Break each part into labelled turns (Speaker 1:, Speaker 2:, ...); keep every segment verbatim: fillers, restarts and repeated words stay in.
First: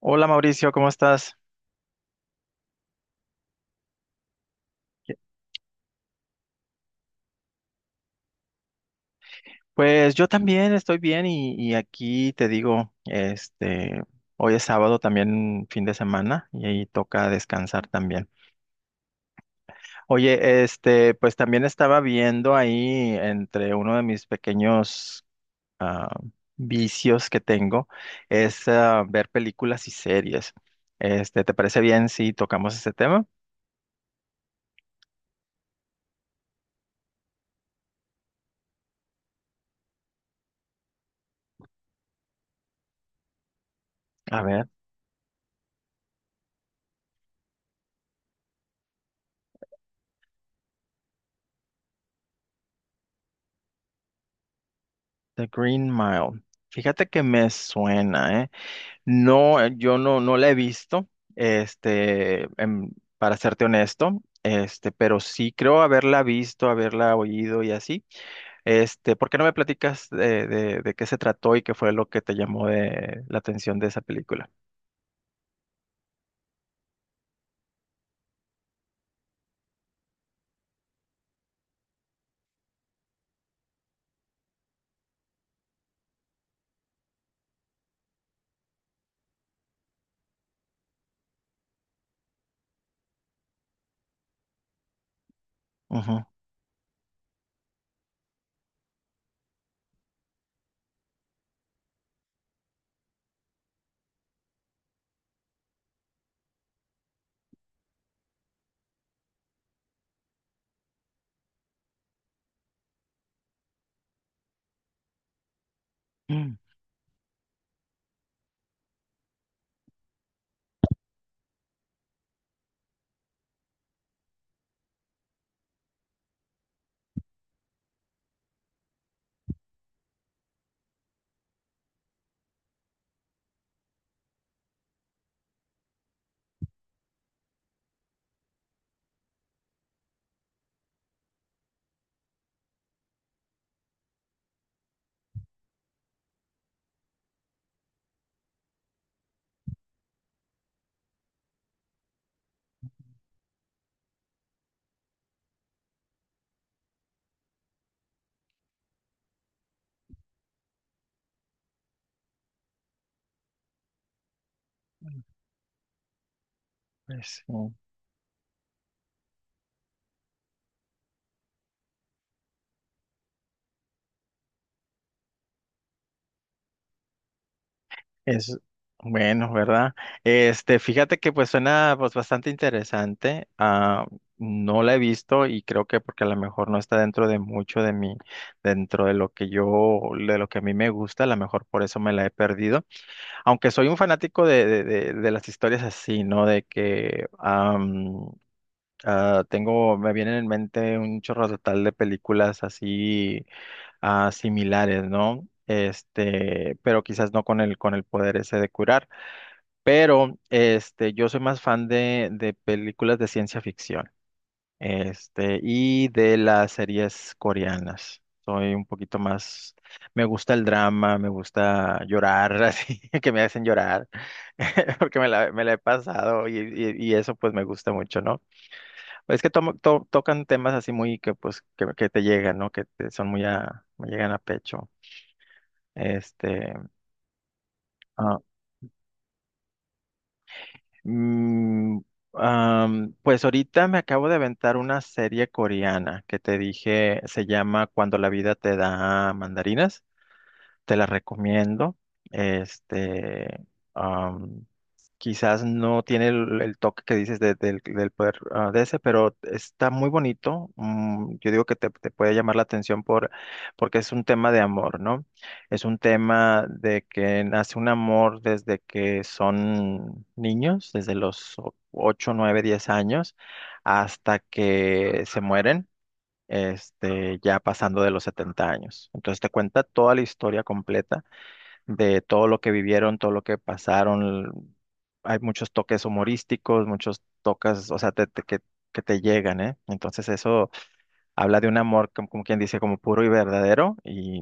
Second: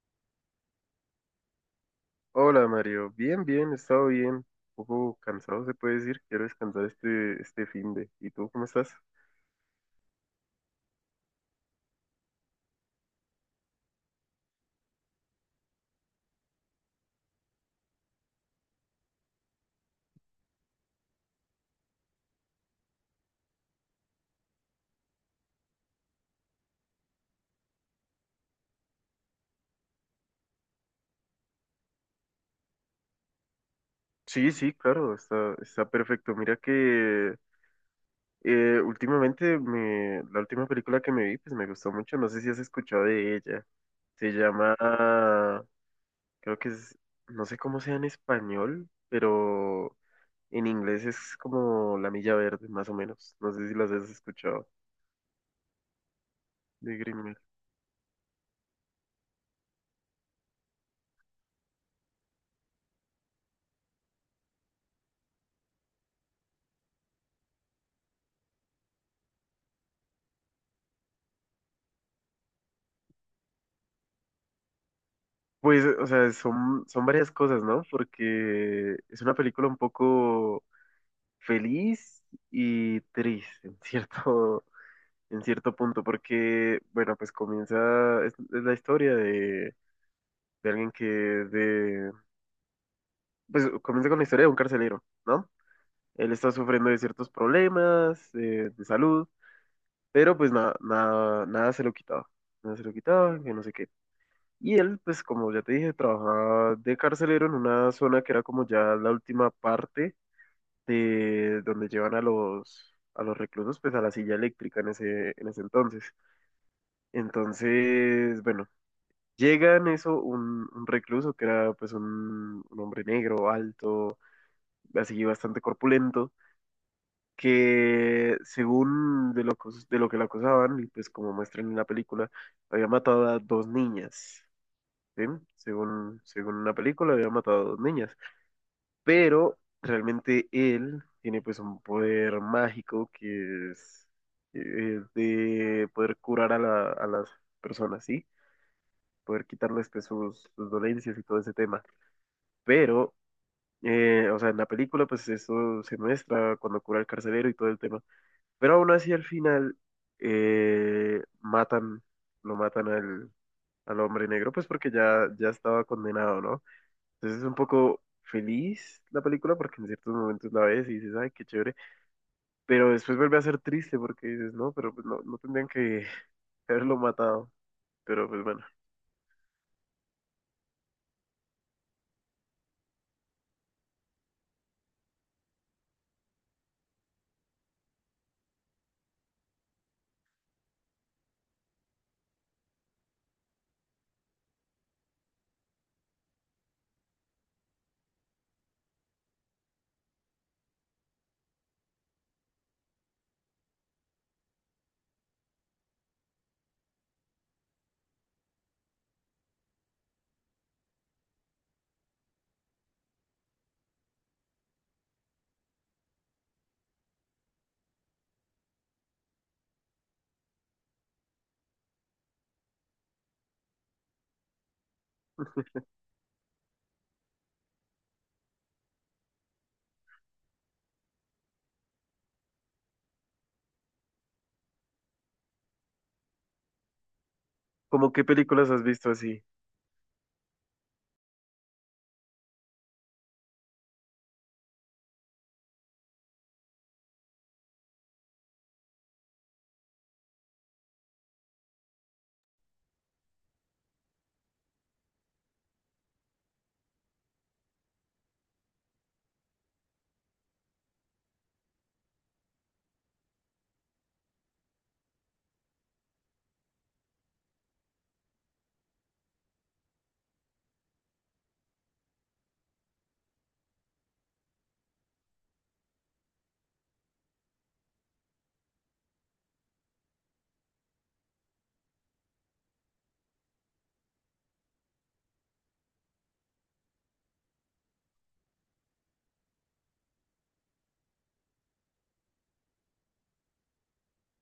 Speaker 1: Hola Mauricio, ¿cómo estás?
Speaker 2: Hola Mario, bien, bien, he estado bien, un poco cansado se puede decir, quiero descansar este, este fin de. ¿Y tú cómo estás?
Speaker 1: Pues yo también estoy bien y, y aquí te digo, este, hoy es sábado, también fin de semana, y ahí toca descansar también. Oye, este, pues también estaba viendo ahí entre uno de mis pequeños ah, vicios que tengo es, ah, ver películas y series. Este, ¿te parece bien si tocamos ese tema?
Speaker 2: Sí, sí, claro, está, está perfecto. Mira que eh, últimamente me, la última película que me vi, pues me gustó mucho, no sé si has escuchado de ella. Se
Speaker 1: A ver,
Speaker 2: llama, creo que es, No sé cómo sea en español, pero en inglés es como La Milla Verde, más o menos. No sé si las has escuchado
Speaker 1: The Green Mile.
Speaker 2: de
Speaker 1: Fíjate
Speaker 2: Green
Speaker 1: que
Speaker 2: Mile.
Speaker 1: me suena, ¿eh? No, eh, yo no, no la he visto, este, em, para serte honesto, este, pero sí creo haberla visto, haberla oído y así. Este, ¿por qué no me platicas de, de, de qué se trató y qué fue lo que te llamó de la atención de esa película?
Speaker 2: Pues, o sea, son, son varias cosas, ¿no? Porque es una película un poco feliz y triste, en cierto, en cierto punto, porque, bueno, pues comienza, es, es la historia de, de alguien que, de, pues comienza con la historia de un carcelero, ¿no?
Speaker 1: Ujú.
Speaker 2: Él está sufriendo de ciertos problemas eh, de salud, pero pues nada, nada, nada se lo quitaba, nada se lo quitaba, que no sé qué. Y él, pues como ya te dije, trabajaba de carcelero en una zona que era como ya la última parte de donde llevan a los, a los reclusos, pues a la silla eléctrica en ese, en ese entonces.
Speaker 1: Mm,
Speaker 2: Entonces, bueno, llega en eso un, un recluso que era pues un, un hombre negro, alto, así bastante corpulento, que según de lo, que- de lo que lo acusaban, y pues como muestran en la película, había matado a dos niñas. ¿Sí? Según, según una película, había matado a dos niñas. Pero realmente él tiene pues un poder mágico que es, eh, de poder curar a, la- a las personas, ¿sí? Poder quitarles pues, sus, sus dolencias y todo ese tema. Pero, eh, o sea, en la película pues eso se muestra cuando cura al carcelero y todo el tema. Pero aún así al final eh, matan, lo matan al, al hombre negro pues porque ya, ya estaba condenado, ¿no? Entonces
Speaker 1: pues,
Speaker 2: es
Speaker 1: sí.
Speaker 2: un poco feliz la película porque en ciertos momentos la ves y dices, ay, qué chévere, pero después vuelve a ser triste porque dices, no, pero pues no, no tendrían que haberlo matado. Pero pues
Speaker 1: Es
Speaker 2: bueno,
Speaker 1: bueno, ¿verdad? Este, fíjate que pues suena pues bastante interesante. Ah, no la he visto y creo que porque a lo mejor no está dentro de mucho de mí, dentro de lo que yo, de lo que a mí me gusta, a lo mejor por eso me la he perdido. Aunque soy un fanático de, de, de, de las historias así, ¿no? De que am, ah, tengo, me vienen en mente un chorro total de películas así, ah, similares, ¿no? Este, pero quizás no con el con el poder ese de curar. Pero este, yo soy más fan de, de películas de ciencia ficción, este, y de las series coreanas. Soy un poquito más, me gusta el drama, me gusta llorar, así que me hacen llorar, porque me la, me la he pasado y, y- y eso pues me gusta mucho, ¿no? Es que tomo- to- tocan temas así muy que pues que, que te llegan, ¿no? Que te- son muy a, me llegan a pecho. Este,
Speaker 2: ¿cómo qué películas has visto así?
Speaker 1: Mm, am, pues ahorita me acabo de aventar una serie coreana que te dije, se llama Cuando la vida te da mandarinas. Te la recomiendo. Este, Quizás no tiene el, el toque que dices de- del, del poder, ah, de ese, pero está muy bonito. Mm, yo digo que te, te puede llamar la atención por, porque es un tema de amor, ¿no? Es un tema de que nace un amor desde que son niños, desde los o- ocho, nueve, diez años, hasta que se mueren, este, ya pasando de los setenta años. Entonces te cuenta toda la historia completa de todo lo que vivieron, todo lo que pasaron. Hay muchos toques humorísticos, muchos toques, o sea, te- te- que, que te llegan, ¿eh? Entonces eso habla de un amor, como, como quien dice, como puro y verdadero y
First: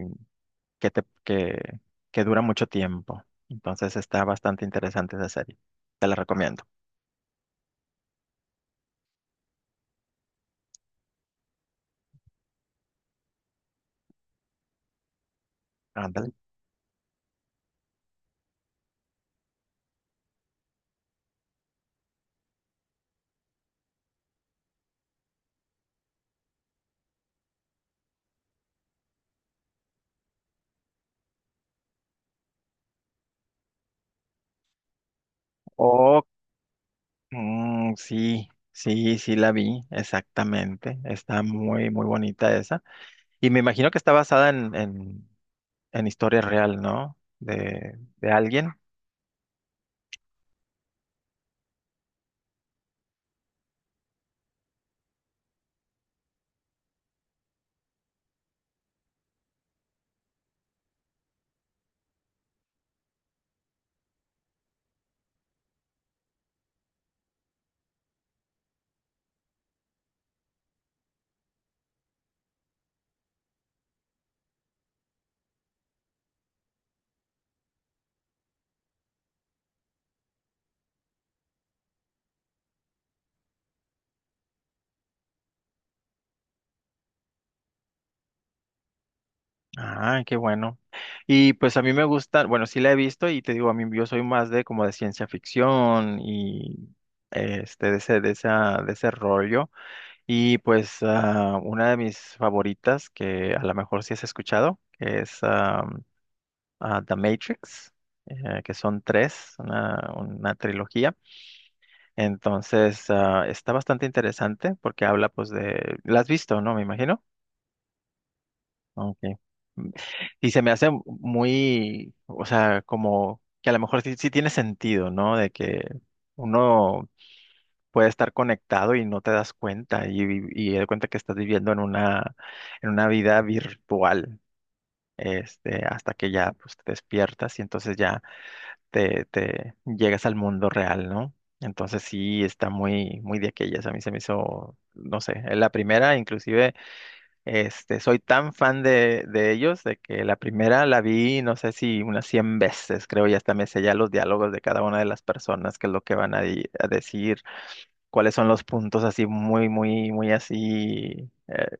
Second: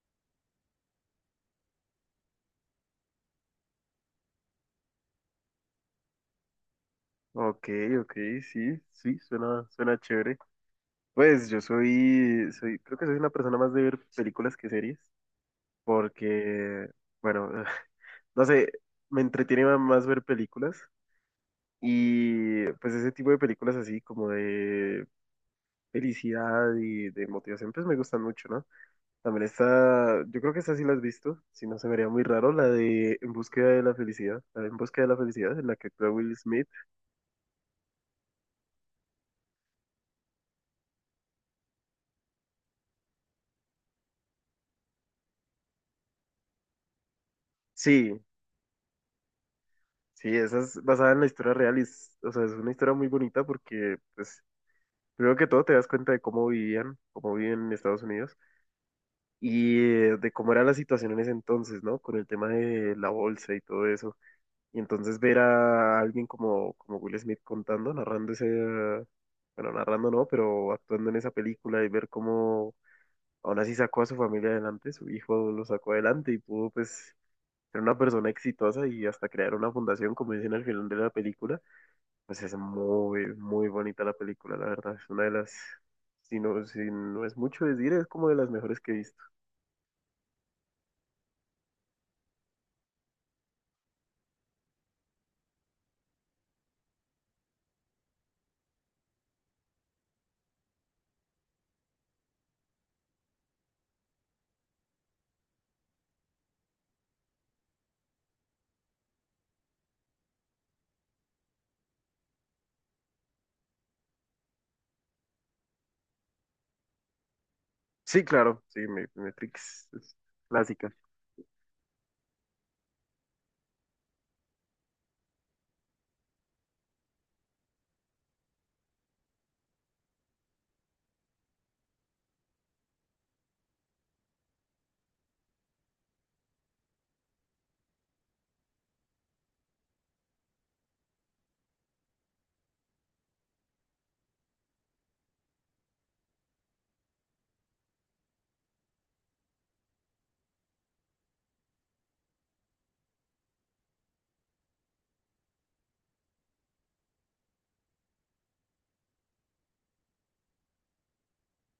Speaker 1: que, te, que, que dura mucho tiempo. Entonces está bastante interesante esa serie. Te la recomiendo.
Speaker 2: Ok, ok, sí, sí, suena, suena chévere. Pues yo soy, soy, creo que soy una persona más de ver películas que series,
Speaker 1: Ándale.
Speaker 2: porque, bueno, no sé, me entretiene más ver películas y pues ese tipo de películas así como de felicidad y de motivación, pues me gustan mucho, ¿no? También está, yo creo que esta sí la has visto, si no se me haría muy raro, la de En búsqueda de la felicidad, la de En búsqueda de la felicidad, en la que actúa
Speaker 1: Oh,
Speaker 2: Will Smith.
Speaker 1: mm, sí, sí, sí la vi, exactamente. Está muy, muy bonita esa. Y me imagino que está basada en, en en historia real, ¿no? De,
Speaker 2: Sí,
Speaker 1: de alguien.
Speaker 2: sí, esa es basada en la historia real y es, o sea, es una historia muy bonita porque, pues, primero que todo te das cuenta de cómo vivían, cómo viven en Estados Unidos y eh, de cómo era la situación en ese entonces, ¿no? Con el tema de la bolsa y todo eso. Y entonces ver a alguien como, como Will Smith contando, narrando ese, bueno, narrando no, pero actuando en esa película y ver cómo aún así sacó a su familia adelante, su hijo lo sacó adelante y pudo pues ser una persona exitosa y hasta crear una fundación, como dicen al final de la película, pues es muy, muy bonita la película, la verdad, es una de las, si no, si no es mucho decir, es como de las mejores que he visto.
Speaker 1: Ah, qué bueno. Y pues a mí me gusta, bueno, sí la he visto y te digo, a mí yo soy más de como de ciencia ficción y este, de ese, de esa, de ese rollo. Y pues, ah, una de mis favoritas, que a lo mejor sí has escuchado, que es ah, ah, The Matrix, eh, que son tres, una, una trilogía. Entonces, ah, está bastante interesante porque habla pues de, la has visto, ¿no? Me imagino.
Speaker 2: Sí, claro, sí, Me-
Speaker 1: Ok.
Speaker 2: Matrix
Speaker 1: Mm,
Speaker 2: es
Speaker 1: y se me hace
Speaker 2: clásica.
Speaker 1: muy, o sea, como que a lo mejor sí, sí tiene sentido, ¿no? De que uno puede estar conectado y no te das cuenta y, vi- y te das cuenta que estás viviendo en una, en una vida virtual, este, hasta que ya pues, te despiertas y entonces ya te, te llegas al mundo real, ¿no? Entonces sí está muy, muy de aquellas. A mí se me hizo, no sé, la primera inclusive. Este, soy tan fan de, de ellos, de que la primera la vi, no sé si unas cien veces, creo, y hasta me sé ya los diálogos de cada una de las personas, qué es lo que van a, di- a decir, cuáles son los puntos así muy, muy, muy así, eh,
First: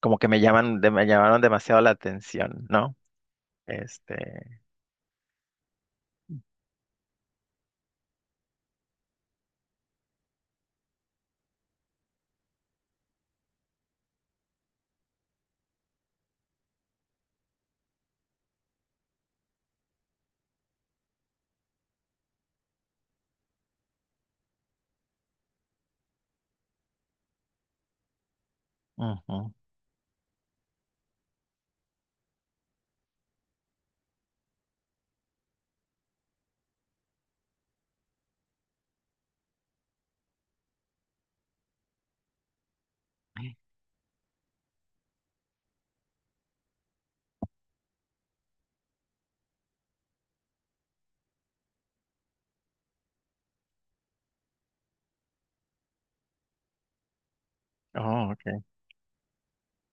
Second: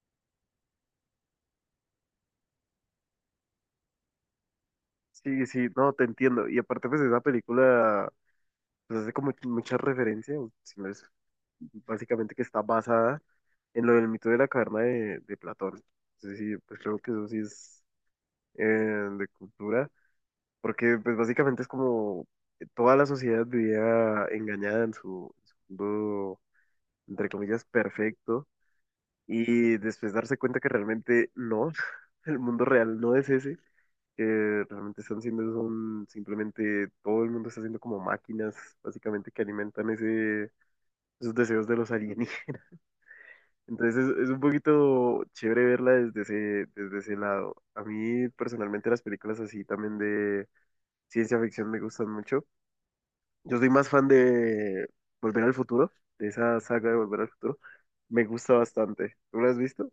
Speaker 1: como que me llaman, de- me llamaron demasiado la atención, ¿no? Este,
Speaker 2: Sí, sí, no, te entiendo. Y aparte, pues esa película pues hace como mucha referencia, o si no es básicamente que está basada en lo del mito de la caverna de, de Platón. Entonces sí, pues creo que eso sí es eh, de cultura, porque pues básicamente es como toda la sociedad vivía engañada en su, en su mundo, entre comillas, perfecto,
Speaker 1: ujú.
Speaker 2: y después darse cuenta que realmente no, el mundo real no es ese. Que realmente están siendo son simplemente todo el mundo está haciendo como máquinas básicamente que alimentan ese esos deseos de los alienígenas. Entonces es, es un poquito chévere verla desde ese, desde ese lado. A mí personalmente las películas así también de ciencia ficción me gustan mucho. Yo soy más fan de Volver al Futuro, de esa saga de Volver al Futuro. Me
Speaker 1: Oh,
Speaker 2: gusta
Speaker 1: ok.
Speaker 2: bastante. ¿Tú la has visto?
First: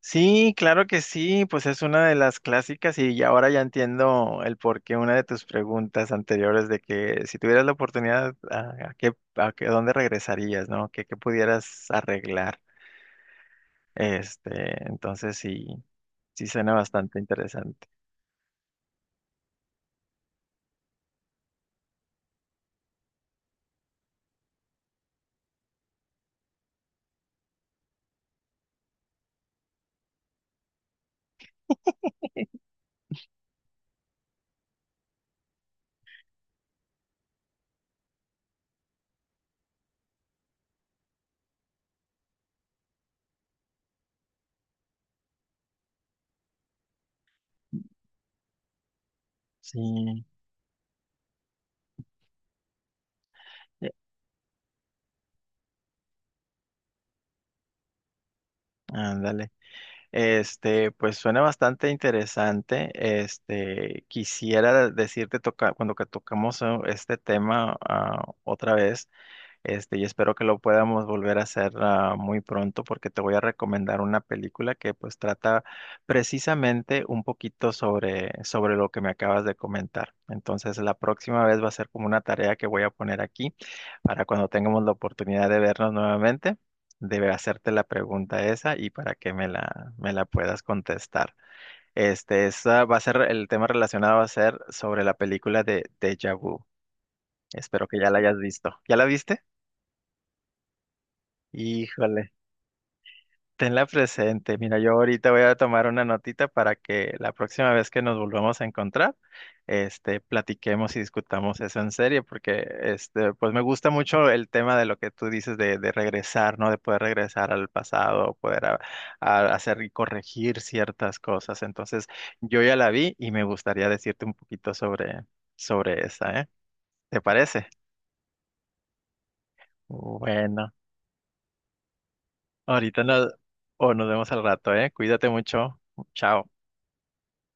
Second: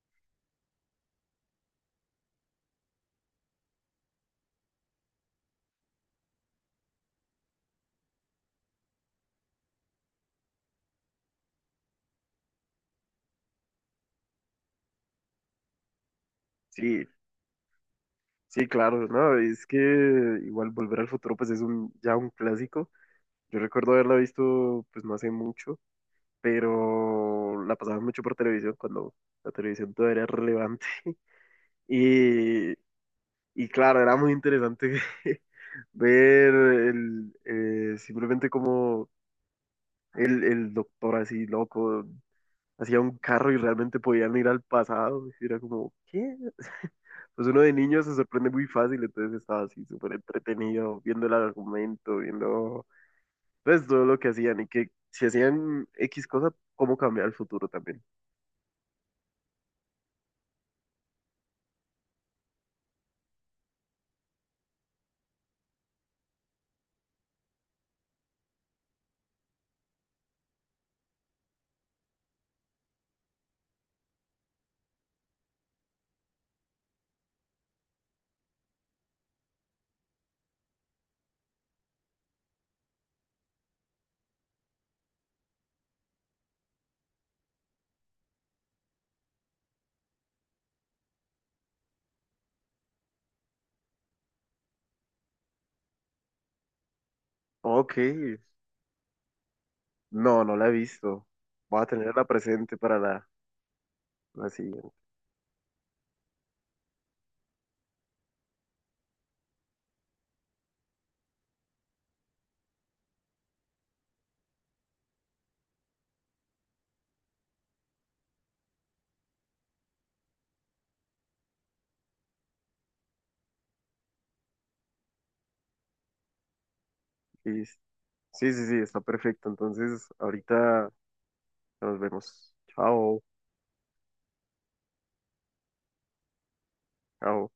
Speaker 1: Sí, claro que sí, pues es una de las clásicas y ya ahora ya entiendo el porqué una de tus preguntas anteriores de que si tuvieras la oportunidad, ¿a, a qué, a qué- dónde regresarías, ¿no? ¿Qué, qué pudieras arreglar? Este, entonces sí, sí suena
Speaker 2: Sí,
Speaker 1: bastante interesante.
Speaker 2: sí, claro, ¿no? Es que igual Volver al Futuro pues es un, ya un clásico. Yo recuerdo haberla visto pues no hace mucho, pero la pasaba mucho por televisión cuando la televisión todavía era relevante. Y, y claro, era muy interesante ver el, eh, simplemente como el, el doctor así loco hacía un carro y realmente podían ir al pasado. Y era como, ¿qué? Pues uno de niño se sorprende muy fácil, entonces estaba así súper
Speaker 1: Sí,
Speaker 2: entretenido viendo el argumento, viendo pues
Speaker 1: ya,
Speaker 2: todo lo que hacían y que si hacían X cosa, cómo cambiar el futuro también.
Speaker 1: ándale. Este, pues suena bastante interesante. Este, quisiera decirte toca, cuando que tocamos, eh, este tema, ah, otra vez. Este, y espero que lo podamos volver a hacer, ah, muy pronto, porque te voy a recomendar una película que pues trata precisamente un poquito sobre, sobre lo que me acabas de comentar. Entonces la próxima vez va a ser como una tarea que voy a poner aquí para cuando tengamos la oportunidad de vernos nuevamente, debe hacerte la pregunta esa y para que me la, me la puedas contestar. Este, esa va a ser el tema relacionado va a ser sobre la película de Deja Vu. Espero
Speaker 2: Ok,
Speaker 1: que ya la hayas visto. ¿Ya la viste?
Speaker 2: no, no la he visto. Voy a tenerla
Speaker 1: Híjole.
Speaker 2: presente para la,
Speaker 1: Tenla presente. Mira, yo
Speaker 2: la
Speaker 1: ahorita voy a tomar una notita para que la próxima vez que nos volvamos a encontrar, este, platiquemos y discutamos eso en serio, porque este, pues me gusta mucho el tema de lo que tú dices de, de regresar, ¿no? De poder regresar al pasado, poder a- a hacer y corregir ciertas cosas. Entonces, yo ya la vi y me gustaría decirte un poquito sobre, sobre esa, ¿eh? ¿Te parece?
Speaker 2: siguiente. Sí, sí, sí, está perfecto. Entonces,
Speaker 1: Bueno,
Speaker 2: ahorita nos vemos.
Speaker 1: ahorita
Speaker 2: Chao,
Speaker 1: nos, o nos vemos al rato, ¿eh? Cuídate mucho. Chao.
Speaker 2: chao.